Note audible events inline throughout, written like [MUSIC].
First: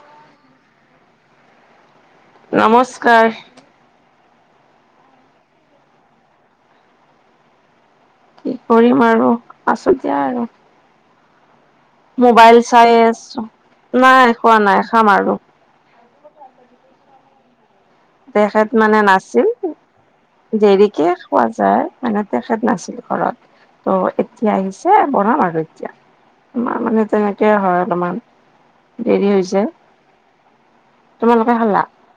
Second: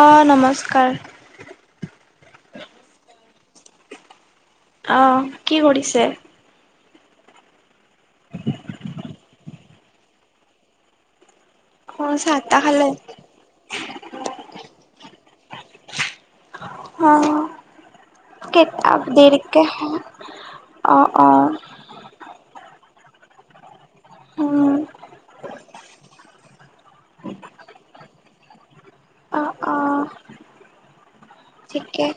অ', নমস্কাৰ। নমস্কাৰ। অ', কি কৰিছে। কি কৰিম আৰু আছো দিয়া এনেই অ চাহ মোবাইল তাহ খালে চাই আছো নাই খোৱা নাই খাম আৰু অ',। তেখেত কেইটা মানে নাছিল দেৰিকে খাওঁ। অ দেৰিকে অ খোৱা যায়। মানে তেখেত নাছিল ঘৰত' এতিয়া উম আহিছে। হে বনাম আৰু এতিয়া আমাৰ মানে তেনেকে হয় অলপমান দেৰি অ', হৈছে অ', তোমালোকে খালা ঠিকে।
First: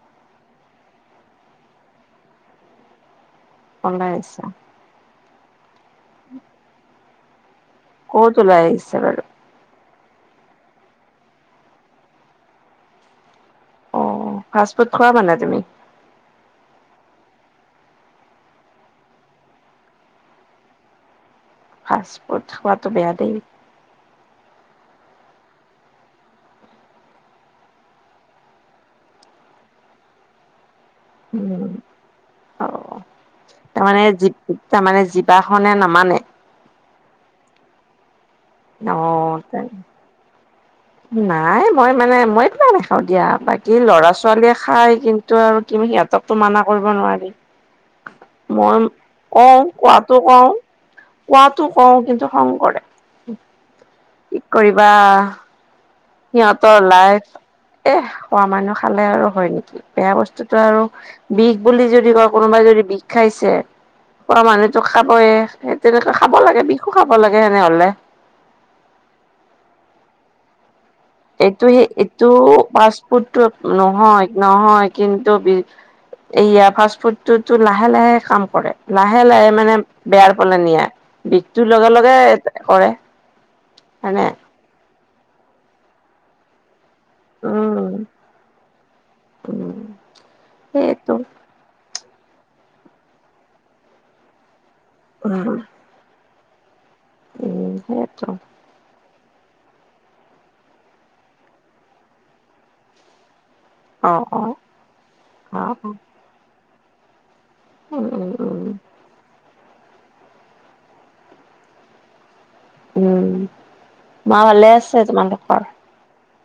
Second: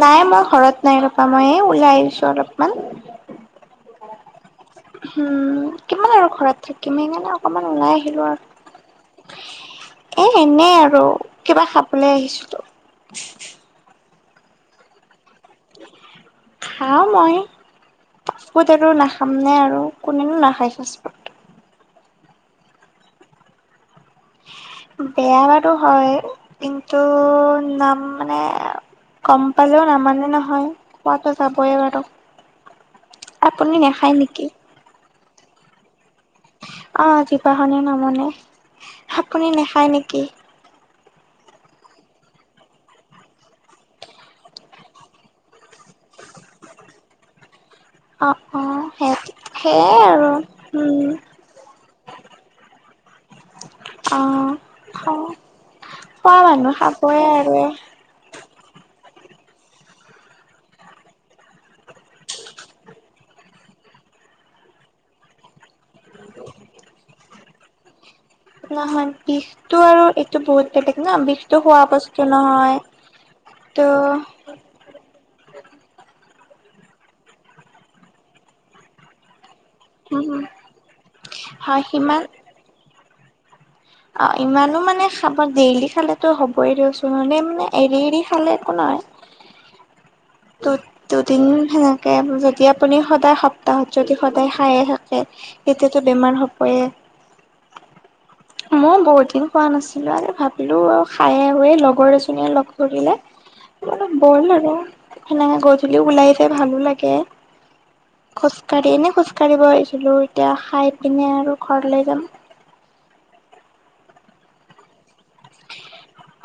নাই মই ঘৰত নাই ৰৱা মই ওলাই আহিছো অলপমান। কৌলই আহিছা। উম কিমান আৰু ঘৰত থাকিম‌ হেই কাৰণে অকমান অকমান ওলাই আহিলোঁ ক'ত ওলাই আহিছে বাৰু আৰু এ এনেই আৰু কিবা খাবলৈ আহিছিলো। অ', ফাষ্ট ফুড খোৱা মানে তুমি। খাওঁ মই। ফাষ্ট‌-ফুড আৰু নাখামনে আৰু কোনেনো নাখায় ফাষ্ট-ফুড। ফাষ্ট ফুড খোৱাটো বেয়া দেই। বেয়া বাৰু হয় কিন্তু নাম মানে গম পালেওঁ নামানে নহয়। খোৱা টো উম যাবই আৰু অ আপুনি তাৰমানে নাখায় নেকি। তাৰমানে জিৱাখনে নামানে অ জীভাখনে নামনে আপুনি অ নেখায় নেকি। নাই মই মানে মই এইবিলাক নাখাওঁ দিয়া বাকী ল'ৰা ছোৱালীয়ে খাই কিন্তু টো আৰু কি সিহঁতকতো মানা কৰিব নোৱাৰি অ অ মই সেই কওঁ সেয়াই কোৱাতো আৰু কওঁ উম কোৱাতো কওঁ কিন্তু খং কৰে অ কি কৰিবা খং খোৱা মানুহ সিহঁতৰ লাইফ খাবয়ে আৰু এ এ খোৱা মানুহ খালে আৰু হয় নেকি বেয়া বস্তুতটো আৰু বিষ বুলি যদি কয় কোনোবাই যদি বিষ খাইছে। খোৱা মানুহ তো খাবয়ে সেই তেনেকুৱে খাব লাগে বিষো খাব লাগে তেনেহলে নহয় বিষতটো আৰু এইটো বহুত বেলেগ ন বিষ এইটো সেই এইটো পাছপটটো ত' নহয় নহয় কিন্তু বি এয়া ফাষ্ট ফুডতো লাহে লাহে কাম কৰে লাহে লাহে মানে বেয়াৰ পালে নিয়া বিষটোৰ হয় লগে লগে সিমান কৰে অ হয়নে ইমানো মানে খাব ডেইলি খালেতো হবই দিয়ক চোন। মনে মানে উম এৰি এৰি খালে একো নহয় [UNINTELLIGIBLE] দুদ সেইটো দুদিন সেনেকে যদি আপুনি সদায় সপ্তাহত যদি সদায় খায়। উম এতিয়াতো বেমাৰ হবয়ে উম সেইয়েতো মই বহুত দিন খোৱা নাছিলো আৰু ভাবিলো খাই আহো লগৰ এজনীয়ে লগ কৰিলে। [INAUDIBLE] বোলো অ বল অ আৰু সেনেকে অ গধূলিও ওলাই যাই ভালো লাগে উম উম উম। খোজকাঢ়ি এনেই খোজকাঢ়িব আহিছিলো এতিয়া খাই পিনে আৰু ঘৰ লৈ যাম। উম মা ভালে আছে তোমালোকৰ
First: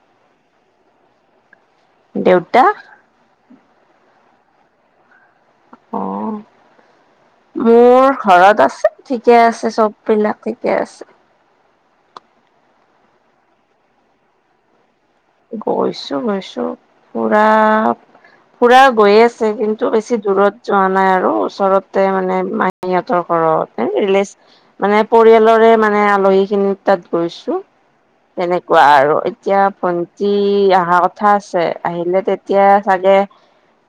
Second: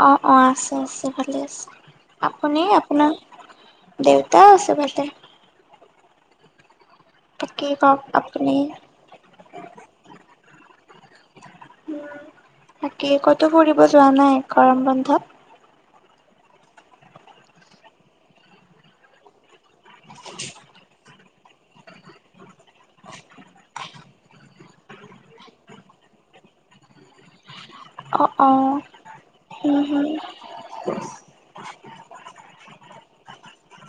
অ অ আছে আছে ভালে আছে আপুনি দেউতা আপোনাৰ দেউতা আছে ভালে অ বাকী কওক মোৰ আপুনি ঘৰত আছে। ঠিকে আছে চব বিলাক ঠিকে আছে। বাকি কতো ফুৰিব যোৱা নাই গৰম বন্ধত। গৈছো গৈছো পুৰা পুৰা গৈ আছে কিন্তু টো বেছি দূৰত যোৱা নাই আৰু ওচৰতে মানে মাহী হঁতৰ ঘৰৰ তে ৰিলে মানে পৰিয়ালৰে মানে আলহী খিনিৰ তাত গৈছো অ অ তেনেকুৱা আৰু এতিয়া হুম ভন হুম সি অহা কথা আছে আহিলে তেতিয়া চাগে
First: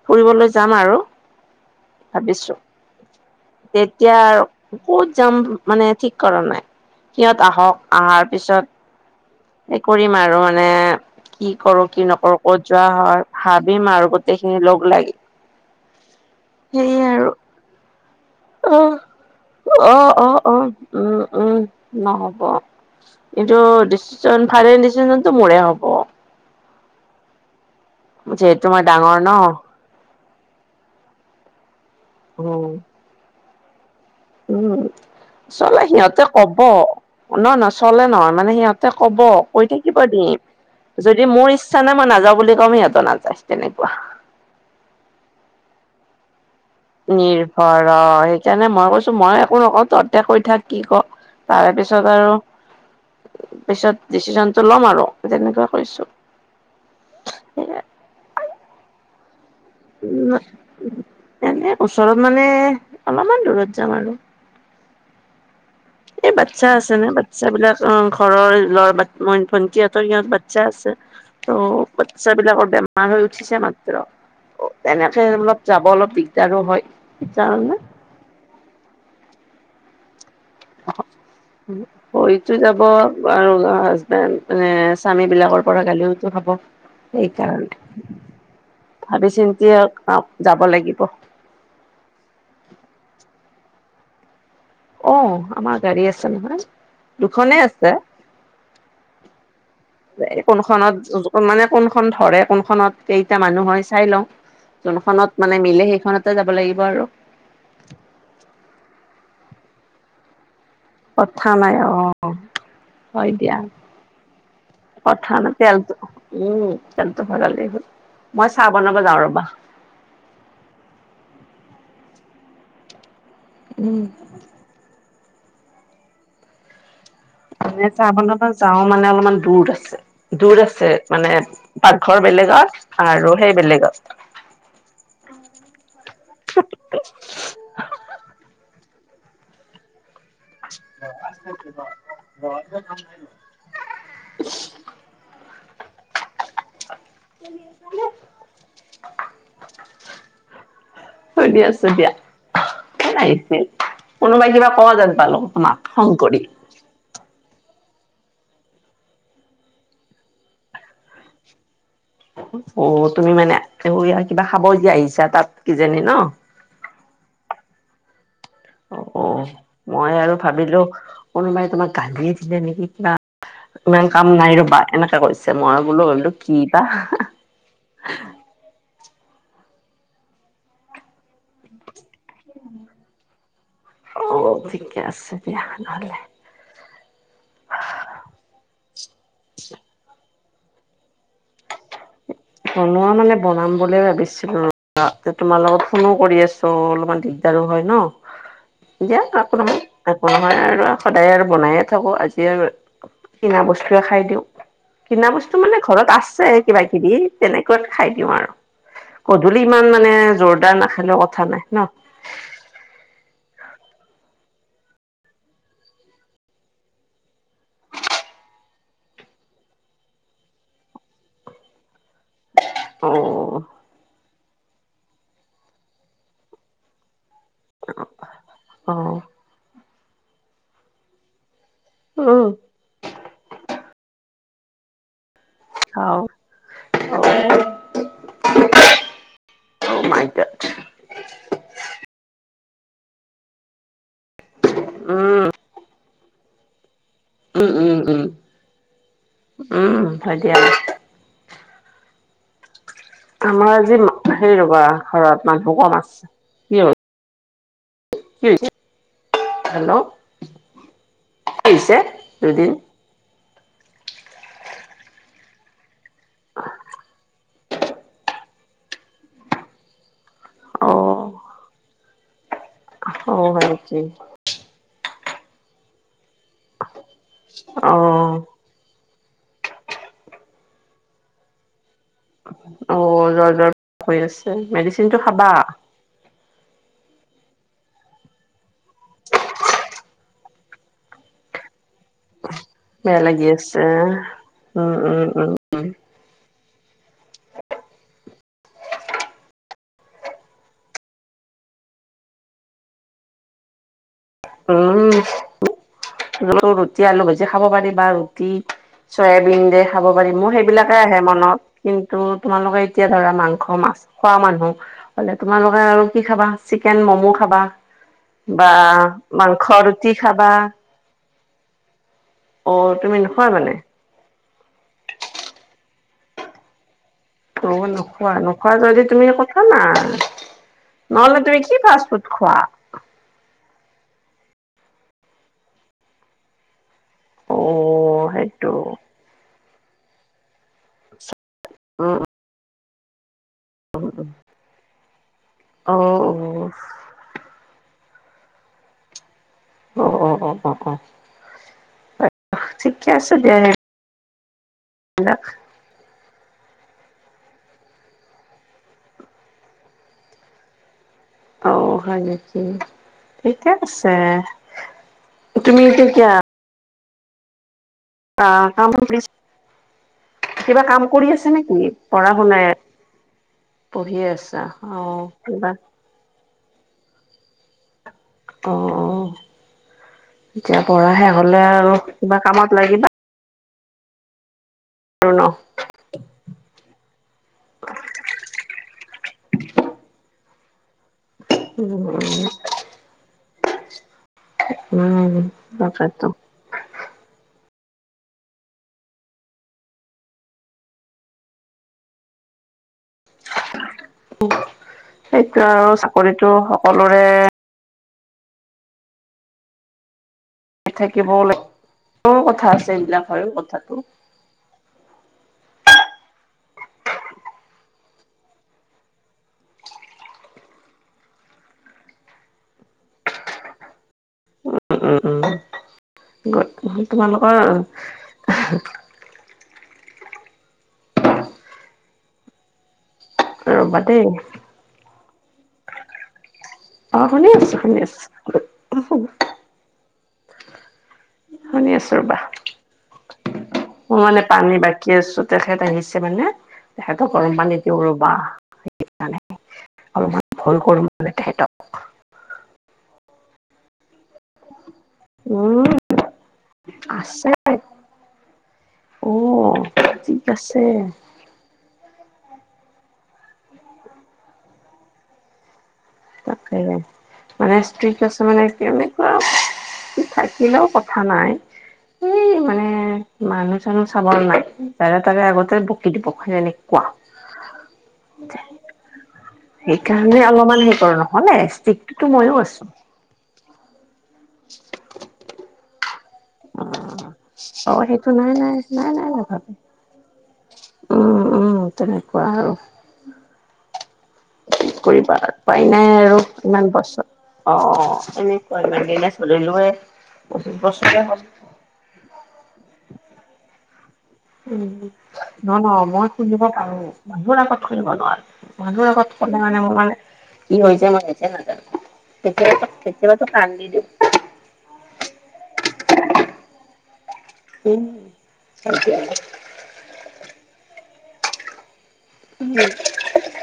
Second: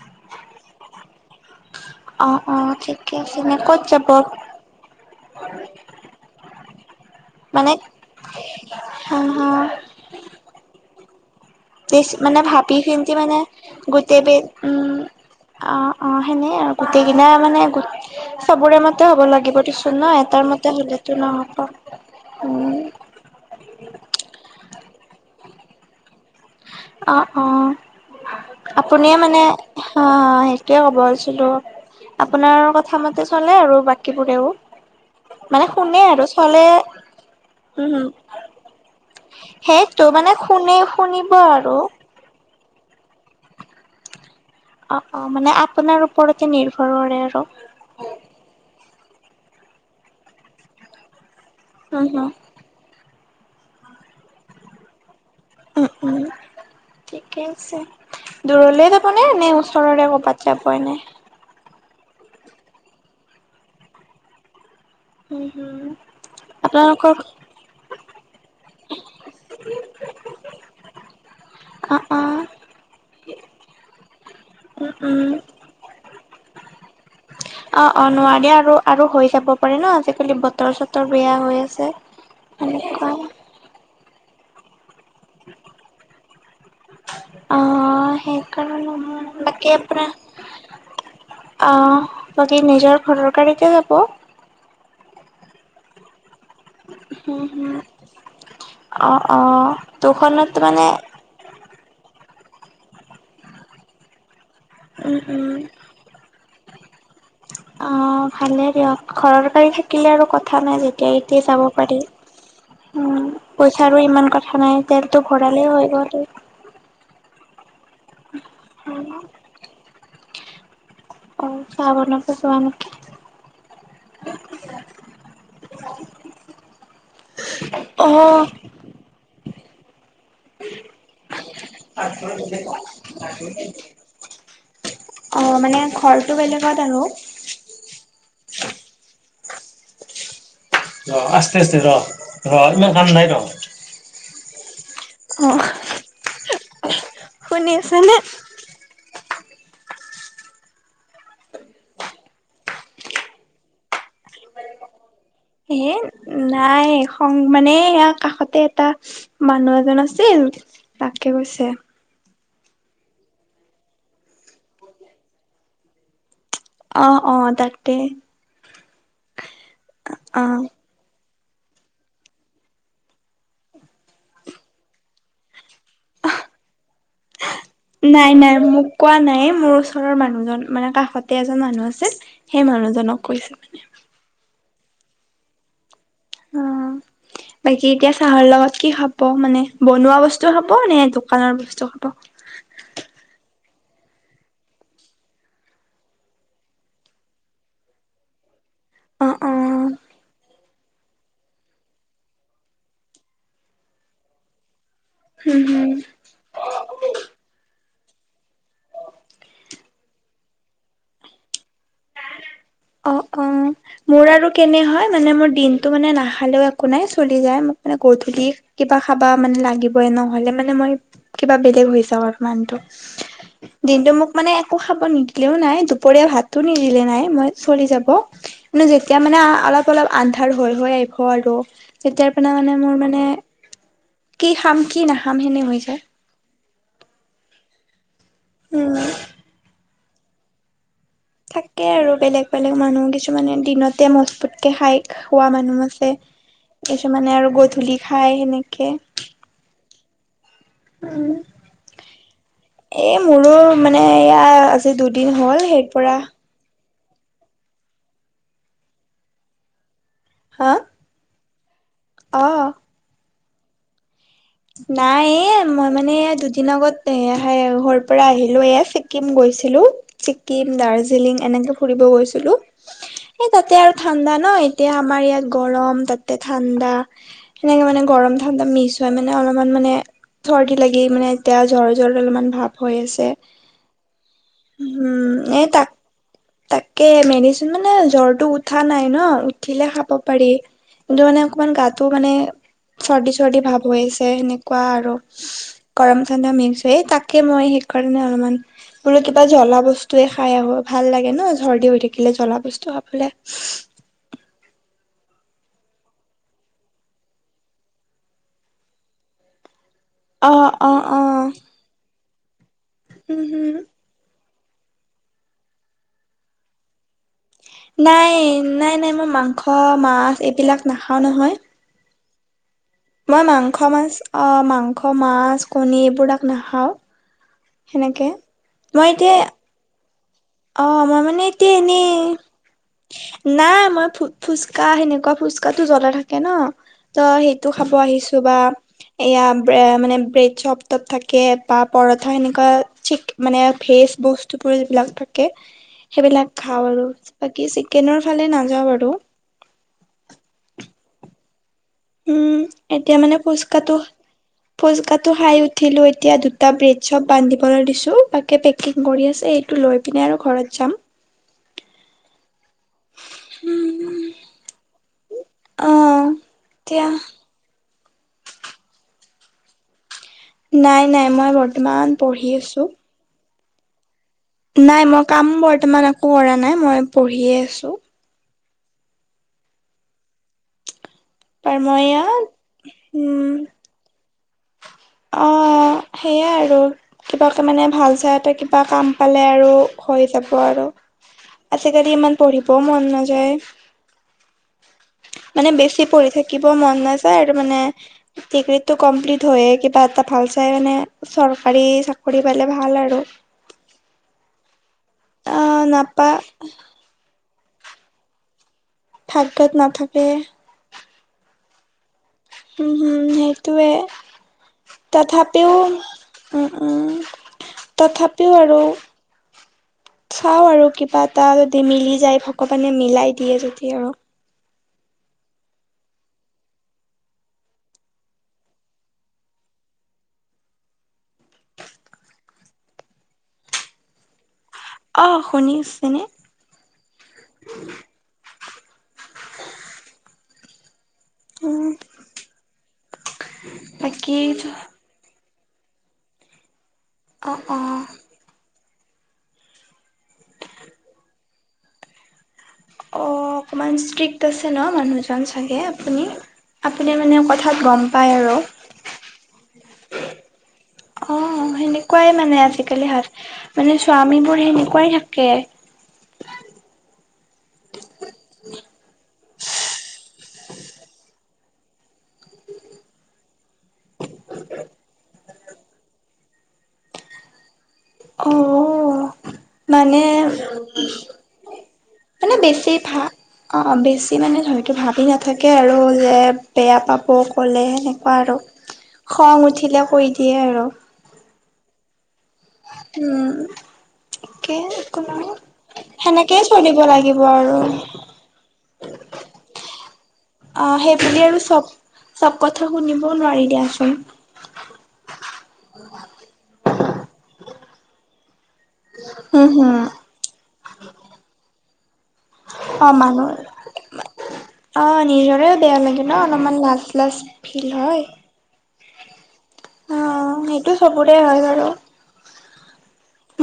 ফুৰিবলৈ যাম আৰু অ ভাবিছো অ ঠিকে আছে নে ক'ত যাব তেতিয়া আৰু ক'ত যাম মানে ঠিক কৰা নাই। সিহঁত মানে আহক আহাৰ পিছত [INAUDIBLE] এই কৰিম আৰু মানে কি কৰো কি বেছ মানে নকৰো ক'ত ভাবি যোৱা চিন্তি হয় মানে ভাবিম আৰু বে গোটেই খিনি লগ উম লাগি। অ অ সেনে আৰু সেয়ে গোটেই আৰু কিনাই মানে চবোৰে অ মতে হ'ব লাগিব কিছু অ', ন অ', এটাৰ অ', মতে উম, হ'লেতো নহ'ব উম, নহ'ব। উম কিন্তু ডিচিশন ফাইনেল ডিচিশনতটো মোৰে হ'ব। অ অ যিহেতু মই ডাঙৰ আপুনিয়েই মানে ন' অ সেইটোয়ে কব ওলছিলো, আপোনাৰ উম, কথা মতে চলে আৰু বাক উম। চলে সিহঁতে আৰু কব চলে নহ উম নচলে হম নহয় মানে সিহঁতে কব কৈ থাকিব সেইটো মানে দিম। শুনে যদি শুনিব মোৰ আৰু ইচ্ছা নাই মই নাযাওঁ বুলি কম সিহঁতো নাযায় তেনেকুৱা। অ অ মানে আপোনাৰ ওপৰতে নিৰ্ভৰ কৰে আৰু। নিৰ্ভৰ অ সেইকাৰণে মই কৈছো মই একো নকওঁ তহতে কৈ থাক কি কও তাৰে উম পিছত হম আৰু পিছত ডিচিচন টো ল'ম আৰু তেনেকুৱা। উম কৈছো। উম ঠিকে সেয়াই আছে দূৰলে যাব নে নে ওচ ওচৰৰে উম, ক'ৰবাত যাব এনেই? এনে ওচৰত মানে অলপমান দূৰত যাম আৰু। হুম হুম। এই বাচ্ছা আছে ন বাচ্ছ বিলাক অ ঘৰৰ ল ভনকিহঁতৰ সিহঁত বাচ্ছা আছে। ত' অ অ বাচ্ছা বিলাকৰ বেম মাৰ হৈ উঠিছে মাত্ৰ। উম এনেকে উম অলপ যাব অলপ দিগদাৰো হয় অ অ নোৱাৰি আৰু আৰু হৈ যাব পাৰে ন আজিকালি বতৰ চতৰ বেয়া হৈ আছে হৈ তো যাব সেনেকুৱা আৰু হাজবেণ্ড মানে স্বামী বিলাকৰ পৰা গালিও হয়তো খাব অ সেইকাৰণে। ভাবি সেইকাৰণে বাকী চিন্তি আপোনাৰ আহ যাব লাগিব। অ বাকী নিজৰ ঘৰৰ গাড়ীতে যাব? অ আমাৰ গাড়ী আছে নহয়। উম দুখনেই হম আছে অ', অ', এই দুখনত মানে কোনোখনত মানে কোনখন ধৰে কোনখনত কেইটা মানুহ হয় চাই লওঁ। উম, যোনখনত মানে উম। মিলে সেইখনতে যাব লাগিব আৰু। অ ভালে দিয়ক ঘৰৰ গাড়ী থাকিলে আৰু কথা নাই যে গড়ীতে কথা যাব নাই অ' পাৰি। উম হয় দিয়া পইচাৰো ইমান কথা নাই তেলটো কথা নাই ভৰালেই হৈ তেলটো গ'ল। উম তেলটো ভৰালেই হ'ল মই চাহ বনাব যাওঁ ৰবা। অ চাহ বন যোৱা [UNINTELLIGIBLE] উম। মানে চাহ বনাব অ', যাও মানে অলপমান দূৰ আছে দূৰ আছে মানে পাকঘৰ বেলেগত আৰু সেই বেলেগত। অ মানে ঘৰটো বেলেগত আৰু। অ আস্তে আস্তে ৰ ৰ খাম নাই ৰ। [INAUDIBLE] অ'। শুনি আছানে? [INAUDIBLE] সুধি আছো দিয়া। আহিছিল কোনোবাই কিবা ক জানো? পালো। তোমাক ইয়ে ফোন কৰি। নাই। নাই সং মানে কাষতে এটা মানুহ এজন আছিল তাকে কৈছে। অ তুমি মানে কিবা খাবলগীয়া আহিছা তাত কিজানি ন? অ অ তাকতে। অ অ। মই আৰু অ'। ভাবিলো কোনোবাই তোমাক গালিয়ে দিলে নেকি বা। ইমান কাম নাই ৰ'বা, এনেকে কৰিছে মই বোলো গিলো কি বা। নাই নাই মোক কোৱা নাই। মোৰ ওচৰৰ মানুহজন মানে কাষতে এজন মানুহ আছিল। সেই মানুহজনক কৈছো। অ', ঠিকে আছে দিয়া নহলে। অ বাকী এতিয়া চাহৰ লগত কি খাব মানে বনোৱা বস্তু খাব নে দোকানৰ বস্তু খাব? বনোৱা মানে বনাম বুলি ভাবিছিলো ৰবা, তোমাৰ লগত ফোনো কৰি আছো। অলপমান দি দিগদাৰো হয় ন? দিয়া অ অ [UNINTELLIGIBLE] সদায় আৰু বনায়ে থাকো আজি আৰু কিনা বস্তুৱয়ে খাই দিওঁ। কিনা বস্তু হম মানে হম ঘৰত আছে কিবা কিবি। তেনেকুৱাত খাই দিওঁ আৰু। গধূলি ইমান মানে জোৰদাৰ নাখালেও কথা নাই ন? অ অ মোৰ আৰু কেনে হয় মানে মোৰ দিনতটো মানে নাখালেও একো নাই চলি যায়। মোক মানে গধূলি কিবা খাবা মানে লাগিবই নহলে, মানে মই কিবা বেলেগ হৈ যাওঁ আৰু। মানটো। অ দিনটো মোক মানে একো খাব নিদিলেও নাই দুপৰীয়া ভাতো নিদিলে দিলে নাই মই চলি যাব। কিন্তু অ যেতিয়া মানে অলপ অলপ আন্ধাৰ হৈ হৈ আহিব আৰু তেতিয়াৰ পৰা মানে মোৰ মানে কি খাম কি নাখাম সেনে হৈ যায়। অ'। উম। [UNINTELLIGIBLE] থাকে আৰু বেলেগ বেলেগ মানুহ কিছুমানে দিনতে মজবুত খাই খোৱা উম, মানুহ আছে। কিছুমানে আৰু উম, গধূলি উম, উম, খাই সেনেকে উম হয় দিয়া। উম এ মোৰো আমাৰ আজি মানে মা- এয়া হেৰি ৰ'বা আজি ঘৰত দুদিন হ'ল। মানুহ সেই কম পৰা আছে। কি হ'ল [UNINTELLIGIBLE] হা অ'। [UNINTELLIGIBLE] নাই এ মই মানে দুদিন আগত এ ঘৰ পৰা আহিলো এ, ছিকিম গৈছিলো। ছিকিম, অ', দাৰ্জিলিং এনেকে ফুৰিব গৈছিলো। অ', এ হয় তাতে আৰু নেকি? ঠাণ্ডা ন এতিয়া আমাৰ ইয়াত গৰম, তাতে ঠাণ্ডা। সেনেকে মানে গৰম অ', ঠাণ্ডা মিছো এনেই অলপমান মানে চৰ্দি লাগি মানে এতিয়া জ অ', জ্বৰ জ্বৰ হৈ আছে। মেডিচিনটো খাবা [UNINTELLIGIBLE] তাকে মেডিচিন মানে জ্বৰটো উঠা নাই ন উঠিলে খাব পাৰি। কিন্তু, মানে অকমান গাটো মানে বেয়া চৰ্দি লাগি চৰ্দি ভাৱ আছে। হৈ আহিছে। সে সেনেকুৱা উম, আৰু উম, উম, গৰম ঠান্দা মিক্স হয়, এ তাকে মই সেইকাৰণে অলমান- বোলো কিবা জ্বলা বস্তুৱে খাই আহো ভাল লাগে ন চৰ্দি হৈ থাকিলে জ্বলা বস্তু খাবলে। [INAUDIBLE] উম' ৰুটি আলু ভাজি খাব পাৰি বা ৰুটি চয়াবিন দে- খাব পাৰিম অ মোৰ অ সেইবিলাকে আহে অ মনত কিন্তু তোমালোকে এতিয়া ধৰা উম হম মাংস মাছ- খোৱা মানুহ বলে তোমালোকে আৰু কি খাবা? চিকেন ম'ম' খাবা নাই বা মাংস ৰুটি খাবা। নাখাওঁ নহয়। অ'ত, মই মাংস মাছ, অ' মাংস মাছ কণী এইবোৰাক নাখাওঁ। অ সেনেকে নোখোৱা, নোখোৱা যদি তুমি কথা না- অঁ মই মানে এতিয়া এনেই। নাই মই ফু ফুচকা সেনেকুৱা ফুচকাটো জ্বলা থাকে ন। ত অ সেইটো খাব আহিছো বা সেইটো এয়া ব্ৰে মানে ব্ৰেড চব তাত থাকে। কে পা উম পৰঠা এনেকা চিক মানে ফেজ বস্তুবোৰ যিবিলাক থাকে- অ অ সেইবিলাক খাও আৰু বাকী চিকেনৰ ফালে নাযাওঁ আৰু। অ অ অঁ অঁ অঁ। উম' এতিয়া মানে ফোচ্কাটো ফোচ্কাটো সেইবিলাক খাই উঠ- ঠিলোঁ এতিয়া দুটা ব্ৰেড চব বান্ধিবলৈ দিছোঁ বাকে পেকিং কৰি আছে এইটো লৈ পিনে আৰু ঘৰত যাম। অ হয় নেকি, ঠিকে আছে। তুমি এতিয়া অঁ কিয়া দিয়া। অঁ কামবোৰ ফিনিছ। কিবা নাই কাম নাই কৰি মই আছা নেকি বৰ্তমান পঢ়া পঢ়ি শুনাই আছো এৰ- পঢ়ি আছ- নাই মই কাম বৰ্তমান একো কৰা নাই মই পঢ়িয়ে আছোঁ। অঁ অঁ এতিয়া পঢ়া শেষ হলে তাৰ আৰু মই কিবা ইয়াত কামত লাগিবা। উম' আৰু ন অঁ সেইয়াই আৰু। কিবা তামানে মানে ভাল চাই এটা কিবা কাম পালে আৰু হৈ যাব আৰু। উম আজিকালি ইমান পঢ়িবও মন নাযায়। উম' মানে বেছি তাকেতো পঢ়ি থাকিব মন নাযায় আৰু মানে। ডিগ্ৰীটো কমপ্লিট হৈয়ে কিবা এটা ভালচাই মানে- চৰকাৰী চাকৰি পালে ভাল আৰু। সেইটোৱে আহ আৰু নাপা চাকৰিটো সকলোৰে- ভাগ্যত নাথাকে। থাকিবও লাগ ভাগ্যও কথা আছে উম হম এইবিলাক বাৰু সেইটোৱে কথাটো। তথাপিও উম' উম' তথাপিও আৰু। চাঁও আৰু কিবা এটা যদি মিলি যায় ভগৱানে মিলাই দিয়ে যদি আৰু। উম' গত তোমালোকৰ- ৰ'বা দেই। অ শুনি আছেনে? অঁ শুনি আছো, শুনি আছো। উম শুনি আছো ৰবা। মোৰ বাকী মানে পানী বা কি আছো তেখেত আহিছে মানে তেখেতৰ অ গৰম অ পানী দিওঁ ৰবা। অলপমান ভুল কৰো মানে তাহতক অঁ অকণমান ষ্ট্ৰি ক্ট আছে ন মানুহজন চাগে উম আপুনি? আপুনি মানে কথাত গম পায় আৰু। অঁ ষ্ট্ৰিক্ট আছে। অঁ সেনেকুৱাই মানে আজিকালি হা মানে স্বামীবোৰ সেনেকুৱাই থাকে। তাকেহে মানে ষ্ট্ৰিক্ট আছে মানে কেনেকুৱা থাকিলেও কথা নাই, এই মানে মানুহ চানুহ চাবলৈ নাই যাৰে তাৰে আগতে বকি দিব সেনেকুৱা অ মানে সেইকাৰণে অলপমান হেৰি নহ'লে ষ্ট্ৰিক্টটো মইয়ো মানে আছো। বেছি ভা অ অ বেছি মানে ধৰি এইটো ভাবি নাথা কে আৰু যে অ বেয়া পাব ক'লে অ সেইটো সেনেকুৱা নাই আৰু নাই নাই নাই খং নাভাবে উঠিলে কৈ সেয়াই আৰু। উম উম তেনেকুৱা আৰু। উম একে কি একো কৰিব নাই উপাই নাই আৰু সেনেকেই ইমান চলিব বছৰ লাগিব আৰু অ' এনে [UNINTELLIGIBLE] অঁ সেইবুলি আৰু চব চব কথা শুনিবও নোৱাৰি দিয়াচোন। অঁ মই শুনিব পাৰো। মোৰ আগত শুনিব নোৱাৰো। মানুহৰ আগত ক'লে হম মানে হম মোৰ মানে কি হৈ যায় মই যে নাজানো। কেতিয়া কেতিয়াবা কেতিযাবাতো কান্দি দওঁ। অঁ নিজৰে বেয়া লাগে ন অলপমান লাজ লাজ ফিল উম হয়। [INAUDIBLE] অঁ সেইটো চবৰে হয় বাৰু। [INAUDIBLE]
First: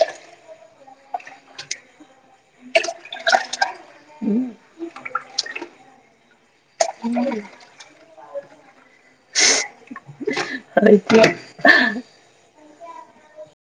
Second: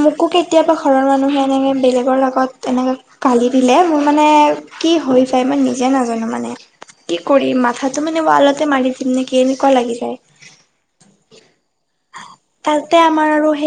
মোকো কেতিয়াবা ঘৰৰ মানুহে এনেকে বেলেগৰ লগত এনেকে গালি দিলে মোৰ মানে কি হৈ য়াই, মই নিজে নাজানো মানে, কি কৰিম মাথা তো মানে ৱালতে মাৰি দিম নেকি, এনেকুৱা লাগি যায়। হয় দিয়া। তাতে আমাৰ আৰু সেই